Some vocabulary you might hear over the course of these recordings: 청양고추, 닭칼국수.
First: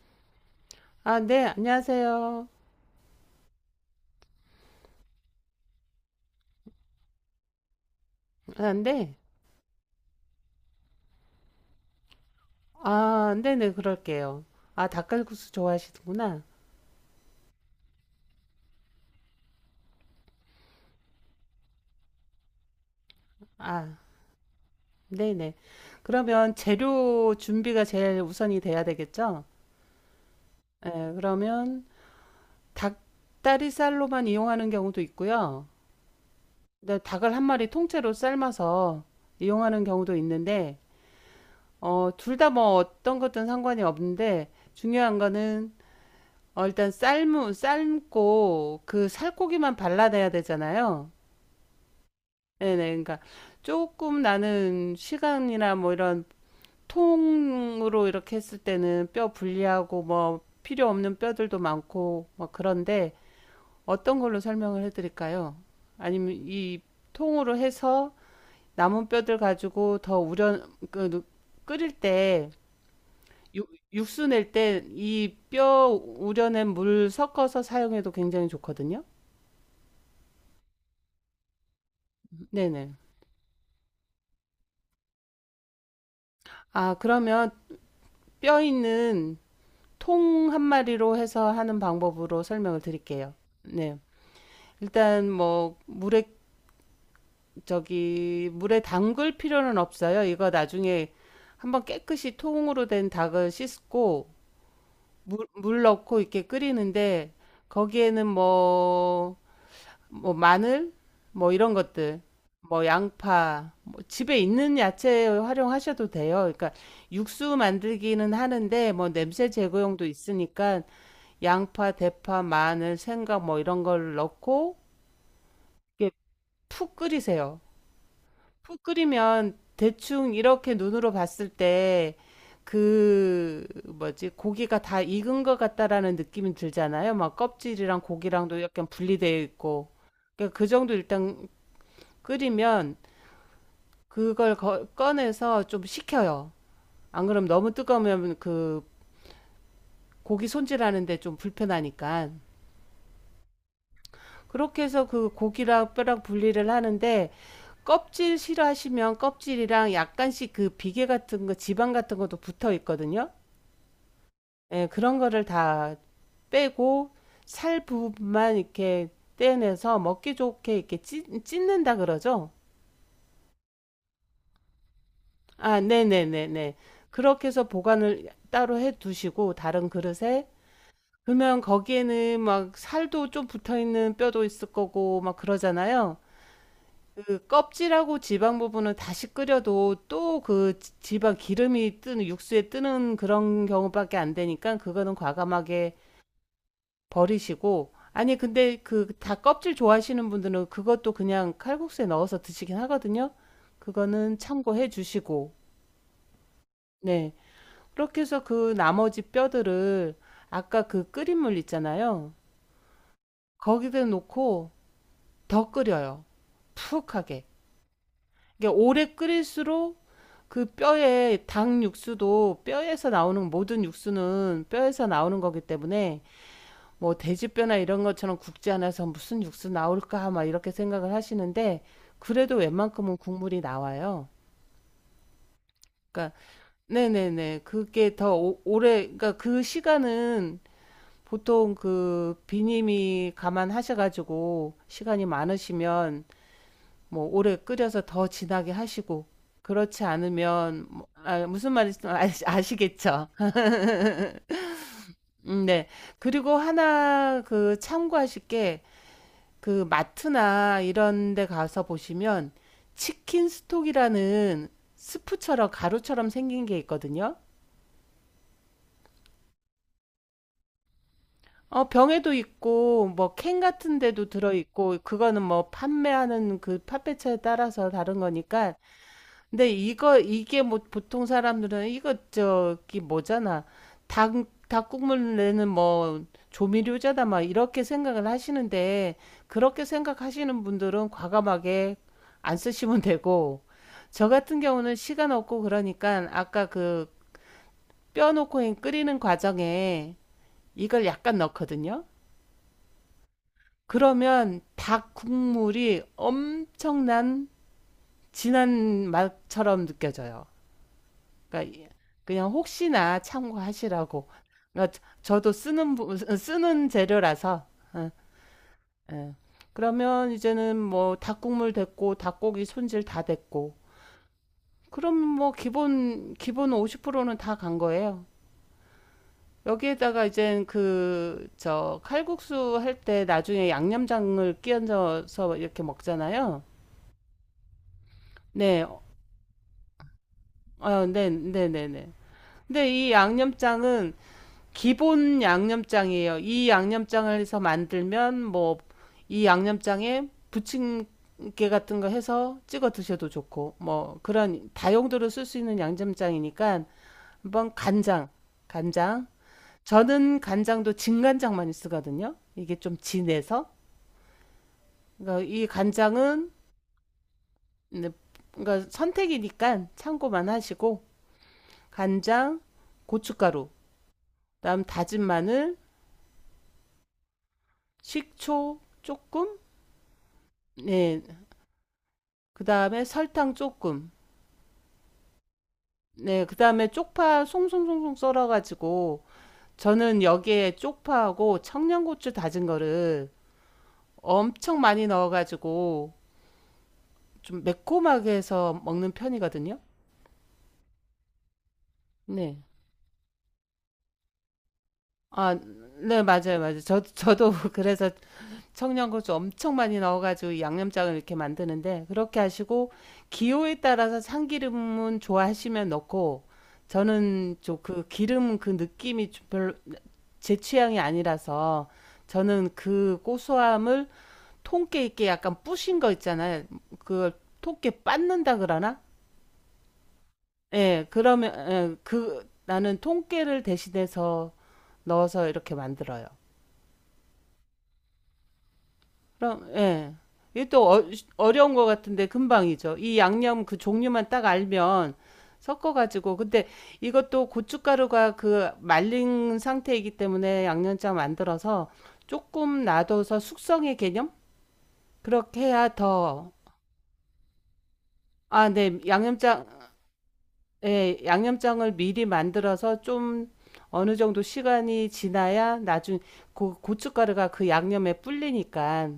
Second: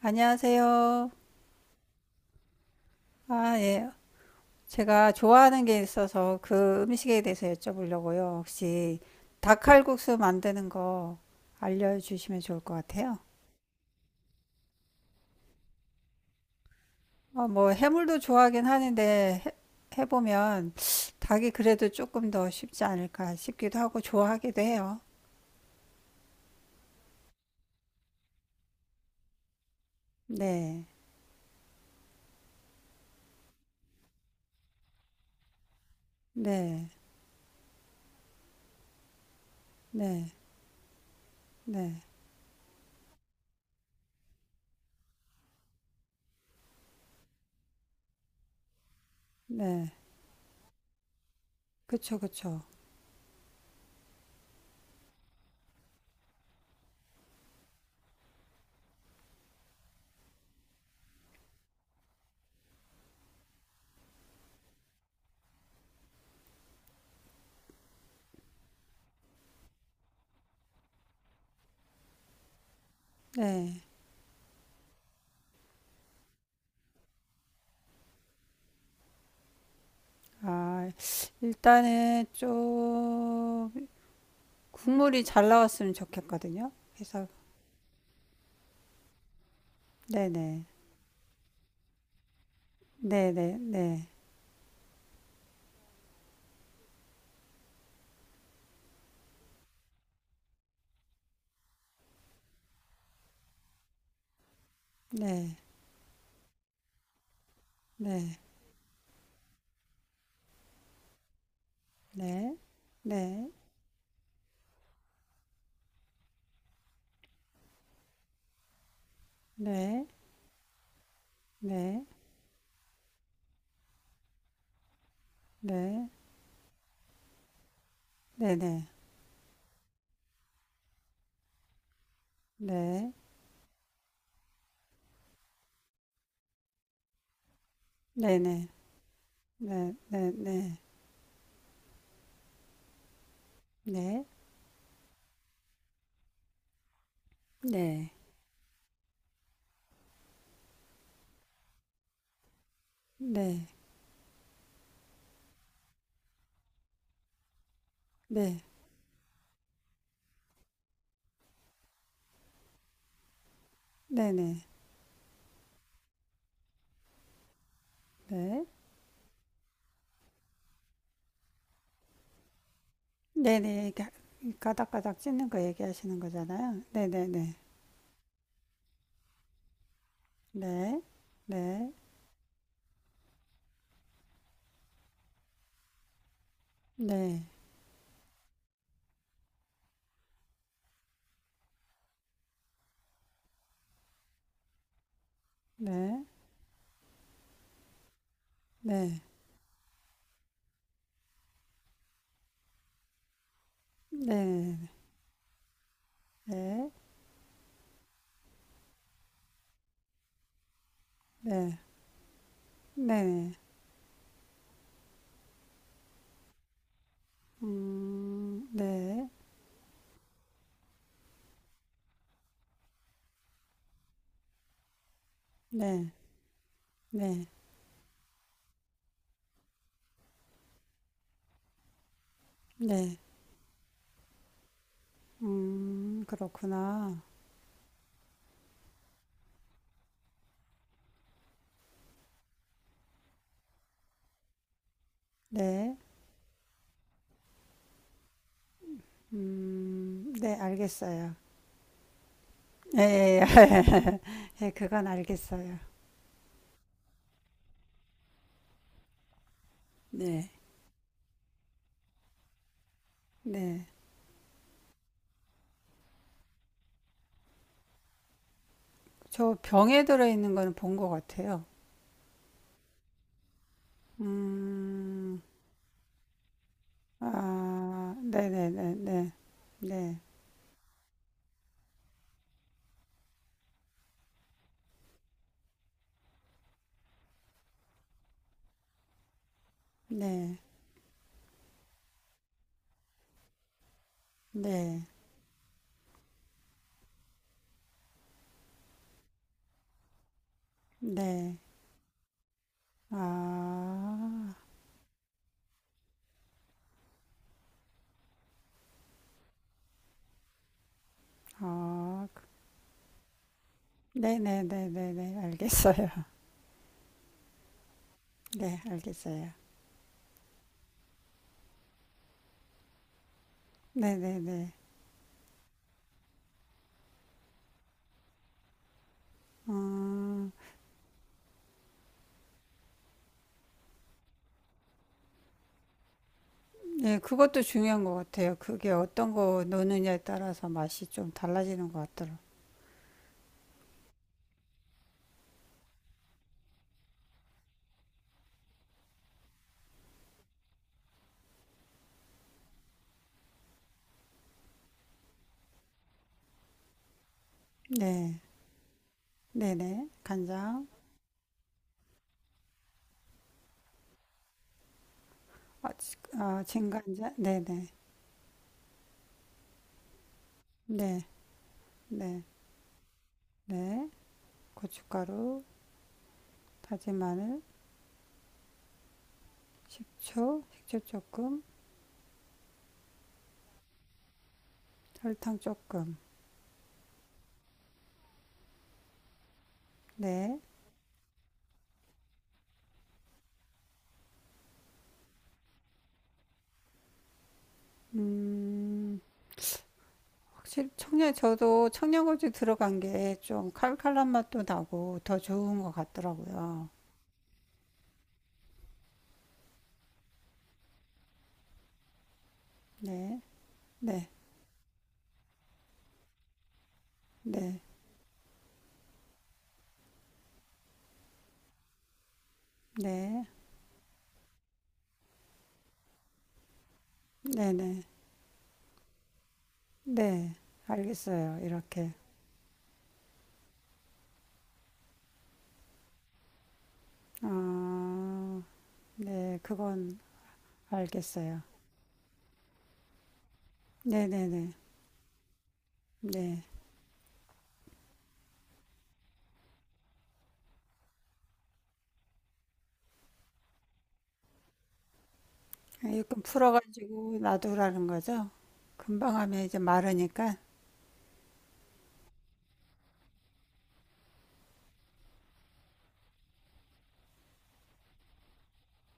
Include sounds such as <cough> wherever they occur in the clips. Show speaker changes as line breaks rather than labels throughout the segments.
안녕하세요.
아, 네, 안녕하세요.
아, 예. 제가 좋아하는 게 있어서 그 음식에 대해서 여쭤보려고요.
아,
혹시
네.
닭칼국수 만드는 거 알려주시면 좋을 것 같아요.
아, 네네, 그럴게요. 아, 닭갈국수 좋아하시는구나.
어, 뭐 해물도 좋아하긴 하는데 해보면 닭이 그래도 조금 더 쉽지 않을까 싶기도
아,
하고 좋아하기도 해요.
네네. 그러면 재료 준비가 제일 우선이 돼야 되겠죠?
네,
예, 그러면 닭다리살로만 이용하는 경우도 있고요.
네,
네, 닭을 한 마리 통째로 삶아서 이용하는 경우도
네,
있는데,
네,
둘 다 뭐 어떤 것든 상관이 없는데, 중요한 거는, 일단 삶고 그 살코기만
네.
발라내야 되잖아요.
그쵸, 그쵸.
네네. 그러니까 조금 나는 시간이나 뭐 이런 통으로 이렇게 했을 때는 뼈 분리하고 뭐 필요 없는 뼈들도 많고 뭐 그런데 어떤 걸로 설명을 해드릴까요? 아니면 이 통으로 해서 남은 뼈들 가지고 더 우려 그 끓일 때 육,
네.
육수 낼 때 이 뼈 우려낸 물 섞어서 사용해도 굉장히 좋거든요.
아, 일단은
네네.
좀 국물이 잘 나왔으면 좋겠거든요.
아,
그래서
그러면 뼈 있는 통 한
네네
마리로 해서 하는 방법으로 설명을 드릴게요.
네네
네.
네
일단 뭐 물에 저기 물에 담글 필요는 없어요. 이거 나중에 한번 깨끗이 통으로 된 닭을 씻고 물,
네
물 넣고 이렇게 끓이는데 거기에는
네
뭐, 뭐 마늘 뭐 이런 것들
네
뭐
네
양파 뭐 집에 있는 야채 활용하셔도 돼요. 그러니까 육수 만들기는 하는데 뭐 냄새 제거용도
네
있으니까 양파,
네
대파, 마늘, 생강 뭐 이런 걸 넣고
네
이게 푹 끓이세요.
네네 네
푹
네네
끓이면 대충 이렇게 눈으로 봤을 때 그 뭐지 고기가 다 익은 것 같다라는 느낌이 들잖아요. 막 껍질이랑 고기랑도 약간 분리되어 있고 그러니까 그 정도 일단 끓이면 그걸 꺼내서 좀 식혀요. 안 그럼 너무
네네네
뜨거우면 그 고기 손질하는데 좀 불편하니까. 그렇게 해서 그 고기랑 뼈랑 분리를 하는데 껍질 싫어하시면 껍질이랑 약간씩 그 비계 같은 거, 지방 같은 것도 붙어 있거든요.
네네네네네네
예, 그런 거를 다 빼고 살 부분만 이렇게 떼내서 먹기 좋게 이렇게 찢는다 그러죠.
네네, 이렇게 가닥가닥 찢는 거
아,
얘기하시는
네네네네.
거잖아요.
그렇게
네네네
해서 보관을 따로 해 두시고 다른 그릇에 그러면
네네네네네네네네
거기에는 막 살도 좀 붙어 있는 뼈도 있을 거고 막 그러잖아요.
네,
그 껍질하고 지방 부분은 다시 끓여도 또 그 지방 기름이 뜨는 육수에 뜨는 그런 경우밖에 안 되니까 그거는
네,
과감하게
네,
버리시고 아니 근데
네,
그
네,
다 껍질 좋아하시는 분들은 그것도 그냥 칼국수에 넣어서 드시긴 하거든요. 그거는 참고해 주시고
네, 네,
네 그렇게 해서 그 나머지 뼈들을 아까 그 끓인 물
네,
있잖아요.
네, 네.
거기다 놓고 더 끓여요. 푹하게. 이게 오래
네,
끓일수록 그 뼈에 닭 육수도 뼈에서 나오는 모든 육수는 뼈에서 나오는 거기
네,
때문에 뭐
네,
돼지뼈나 이런 것처럼 굽지 않아서 무슨 육수 나올까 막 이렇게 생각을 하시는데 그래도 웬만큼은
네.
국물이 나와요. 그러니까
그렇구나.
네네네 그게 더 오래 그러니까 그 시간은 보통 그 비님이 감안하셔가지고 시간이
네,
많으시면 뭐 오래 끓여서 더 진하게 하시고 그렇지
네,
않으면
알겠어요.
아, 무슨 말인지 아시-
예,
아시겠죠?
예, <laughs> 예, 그건 알겠어요.
네. 그리고 하나 그 참고하실 게 그
네,
마트나 이런 데 가서 보시면 치킨
네.
스톡이라는 스프처럼 가루처럼 생긴 게 있거든요.
저 병에 들어있는 거는 본 것 같아요.
병에도 있고 뭐 캔 같은 데도 들어 있고 그거는
음,
뭐 판매하는 그 판매처에 따라서
아,
다른 거니까
네네네네. 네,
근데 이거
네,
이게 뭐 보통 사람들은 이거 저기 뭐잖아. 닭 닭국물 내는 뭐 조미료잖아 막 이렇게 생각을 하시는데 그렇게
네,
생각하시는 분들은 과감하게 안 쓰시면 되고 저 같은
네.
경우는
네,
시간 없고 그러니까 아까 그 뼈 넣고 끓이는 과정에 이걸
네,
약간
네.
넣거든요.
아,
그러면 닭 국물이 엄청난 진한 맛처럼 느껴져요. 그러니까
아,
그냥 혹시나 참고하시라고. 그러니까
네네네네네.
저도 쓰는
알겠어요.
쓰는 재료라서. 어,
<laughs> 네,
예.
알겠어요.
그러면 이제는 뭐 닭국물 됐고 닭고기 손질 다 됐고.
네네네.
그럼 뭐 기본 50%는 다 간 거예요. 여기에다가
어,
이제 그 저 칼국수 할 때 나중에 양념장을 끼얹어서 이렇게 먹잖아요.
네, 그것도 중요한 것 같아요.
네.
그게 어떤 거 넣느냐에 따라서 맛이
네,
좀
네, 네,
달라지는 것
네.
같더라고요.
근데 이 양념장은 기본 양념장이에요. 이 양념장을 해서 만들면 뭐 이 양념장에 부침개 같은 거 해서 찍어 드셔도 좋고 뭐 그런 다용도로 쓸 수 있는 양념장이니까 한번 간장,
네,
간장.
네네.
저는
간장,
간장도 진간장 많이 쓰거든요. 이게 좀 진해서. 그러니까 이
아,
간장은
아, 진간장, 네네.
네, 그러니까 선택이니까 참고만 하시고
네, 네,
간장, 고춧가루,
네.
그다음 다진
고춧가루,
마늘,
다진 마늘,
식초 조금
식초, 식초
네,
조금,
그 다음에 설탕 조금.
설탕 조금.
네, 그 다음에 쪽파 송송송송 썰어가지고, 저는
네.
여기에 쪽파하고 청양고추 다진 거를 엄청 많이 넣어가지고, 좀 매콤하게 해서 먹는
음,
편이거든요.
확실히 청양, 저도 청양고추
네.
들어간 게 좀 칼칼한 맛도 나고 더
아,
좋은 것
네, 맞아요, 맞아요.
같더라고요.
저도 <laughs> 그래서 청양고추 엄청 많이 넣어가지고 양념장을 이렇게 만드는데, 그렇게 하시고,
네,
기호에 따라서
네,
참기름은 좋아하시면 넣고, 저는 좀
네.
그 기름 그 느낌이 좀 별로 제 취향이 아니라서 저는 그
네,
고소함을 통깨 있게 약간 뿌신 거 있잖아요. 그걸 통깨
네네,
빻는다 그러나?
네,
예, 그러면
알겠어요.
예,
이렇게.
그 나는 통깨를 대신해서 넣어서 이렇게 만들어요.
아, 네,
그럼 예.
그건
이게 또
알겠어요.
어려운 것 같은데 금방이죠. 이 양념 그 종류만 딱
네네네,
알면 섞어가지고
네.
근데 이것도 고춧가루가 그 말린 상태이기 때문에 양념장 만들어서 조금 놔둬서 숙성의 개념? 그렇게 해야
이건
더,
풀어가지고 놔두라는 거죠?
아, 네,
금방 하면
양념장,
이제 마르니까.
예, 양념장을 미리 만들어서 좀 어느 정도 시간이 지나야 나중, 고춧가루가 그 양념에 불리니까,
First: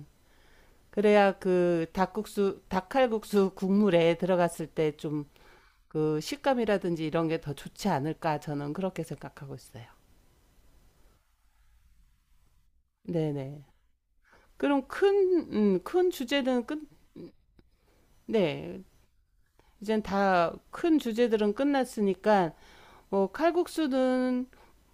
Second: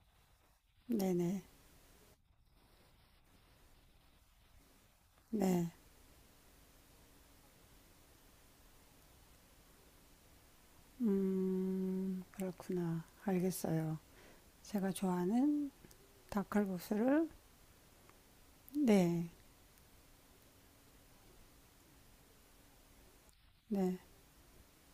그래야
네네,
그 닭국수, 닭칼국수 국물에 들어갔을 때 좀
네.
그 식감이라든지 이런 게 더 좋지 않을까, 저는 그렇게 생각하고 있어요.
그렇구나.
네네.
알겠어요.
그럼
제가
큰,
좋아하는
큰 주제는 끝,
닭칼국수를,
네.
네,
이젠 다 큰 주제들은 끝났으니까, 뭐
네,
칼국수는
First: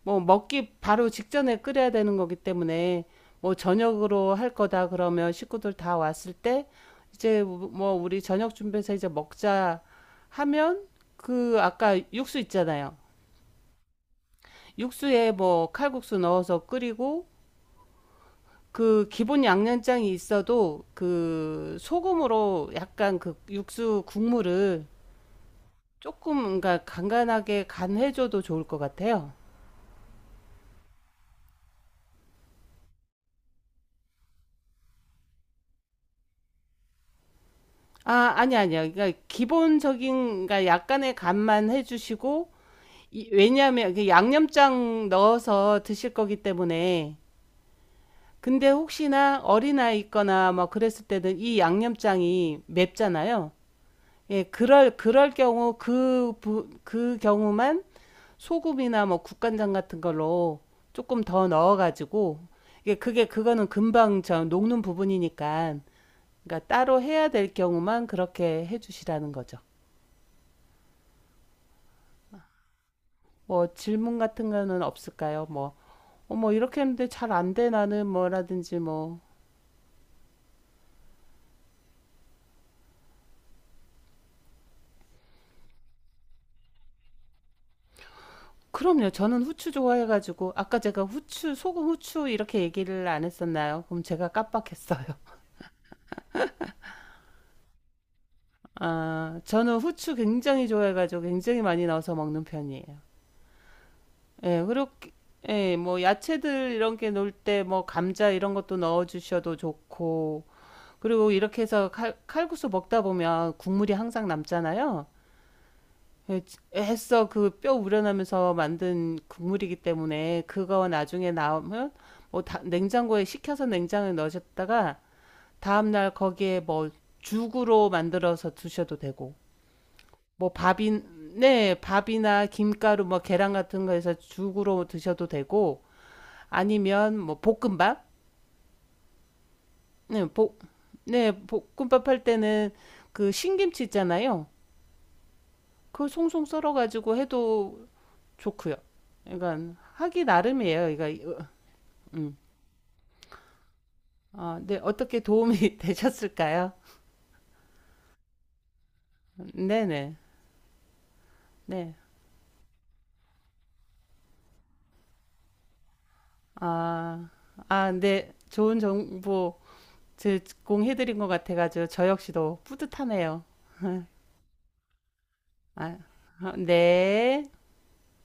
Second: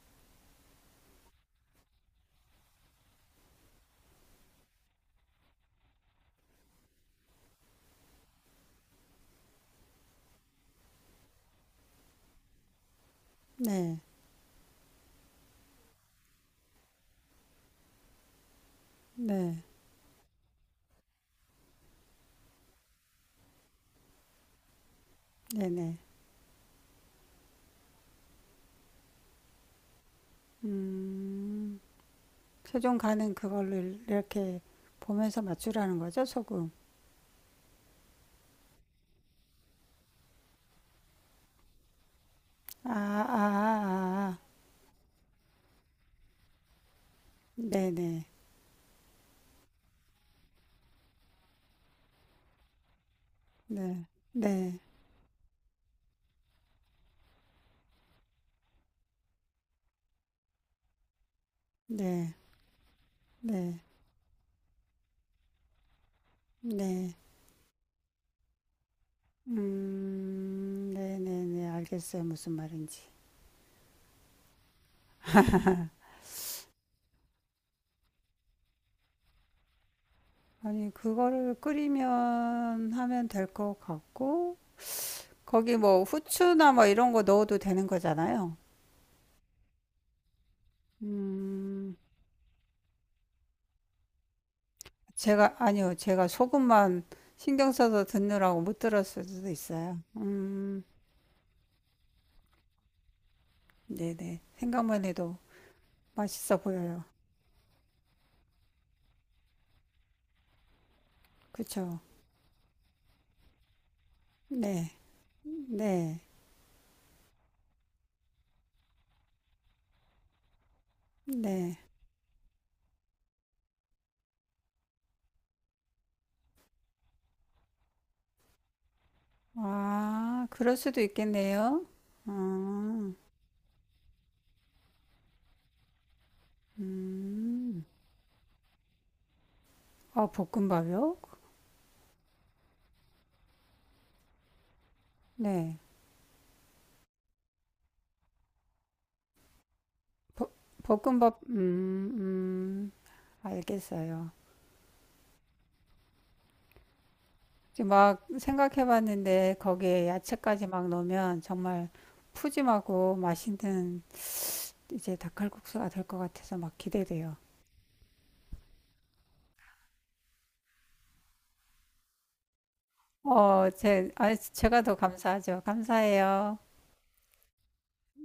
뭐 먹기 바로 직전에 끓여야 되는 거기 때문에 뭐 저녁으로 할 거다 그러면 식구들 다 왔을 때 이제 뭐 우리 저녁 준비해서 이제 먹자 하면 그 아까 육수 있잖아요.
네,
육수에 뭐 칼국수 넣어서 끓이고 그 기본
네,
양념장이 있어도 그 소금으로 약간 그 육수 국물을
네네.
조금 그러니까 간간하게 간해줘도 좋을 것 같아요.
음, 최종 가는 그걸로 이렇게 보면서 맞추라는 거죠, 소금.
아, 아니 아니야. 그러니까 기본적인, 그러니까 약간의 간만 해주시고,
아, 아,
왜냐하면 그
아, 아.
양념장 넣어서 드실 거기 때문에.
네네.
근데 혹시나 어린아이 있거나 뭐 그랬을 때는 이 양념장이 맵잖아요.
네.
예,
네.
그럴 경우 그, 부, 그 경우만 소금이나 뭐 국간장 같은 걸로 조금 더
네. 네.
넣어가지고, 이게 그게, 그거는
네.
금방 저 녹는 부분이니까, 그러니까
네.
따로
네.
해야 될 경우만 그렇게 해주시라는 거죠.
네네네. 알겠어요. 무슨 말인지.
뭐 질문 같은 거는 없을까요? 뭐, 어머, 이렇게 했는데 잘 안 돼, 나는 뭐라든지 뭐.
아니, 그거를 끓이면 하면 될 것 같고, 거기 뭐 후추나 뭐 이런 거 넣어도 되는 거잖아요.
그럼요. 저는 후추 좋아해가지고, 아까 제가 후추, 소금,
음,
후추 이렇게 얘기를 안 했었나요? 그럼 제가 깜빡했어요. <laughs>
제가, 아니요. 제가 소금만 신경 써서 듣느라고 못 들었을
아,
수도
저는
있어요.
후추 굉장히
음.
좋아해가지고 굉장히 많이 넣어서 먹는 편이에요.
네네.
예,
생각만
그렇게,
해도
예, 뭐,
맛있어
야채들 이런
보여요.
게 넣을 때, 뭐, 감자 이런 것도 넣어주셔도 좋고, 그리고 이렇게 해서
그쵸?
칼국수 먹다 보면 국물이 항상
네.
남잖아요.
네.
애써 그 뼈 우려내면서 만든 국물이기 때문에 그거 나중에
네.
나오면 뭐 냉장고에 식혀서 냉장고에 넣으셨다가 다음날 거기에 뭐 죽으로 만들어서 드셔도 되고
아,
뭐
그럴 수도
밥인 네
있겠네요.
밥이나 김가루
아,
뭐 계란 같은 거에서 죽으로 드셔도 되고 아니면 뭐
음.
볶음밥
아, 볶음밥이요?
네볶네 볶음밥 할 때는 그 신김치 있잖아요
네.
그걸 송송 썰어가지고 해도 좋고요. 그러니까 하기
버-
나름이에요. 그러니까
볶음밥,
음.
알겠어요.
아, 네 어떻게 도움이 <laughs> 되셨을까요?
지금 막 생각해 봤는데 거기에
네네
야채까지 막 넣으면 정말
네.
푸짐하고 맛있는 이제 닭칼국수가 될 것 같아서 막
아,
기대돼요.
아, 네 좋은 정보 제공해드린 것 같아가지고 저 역시도 뿌듯하네요.
어, 제가 더 감사하죠.
아, 아,
감사해요.
네.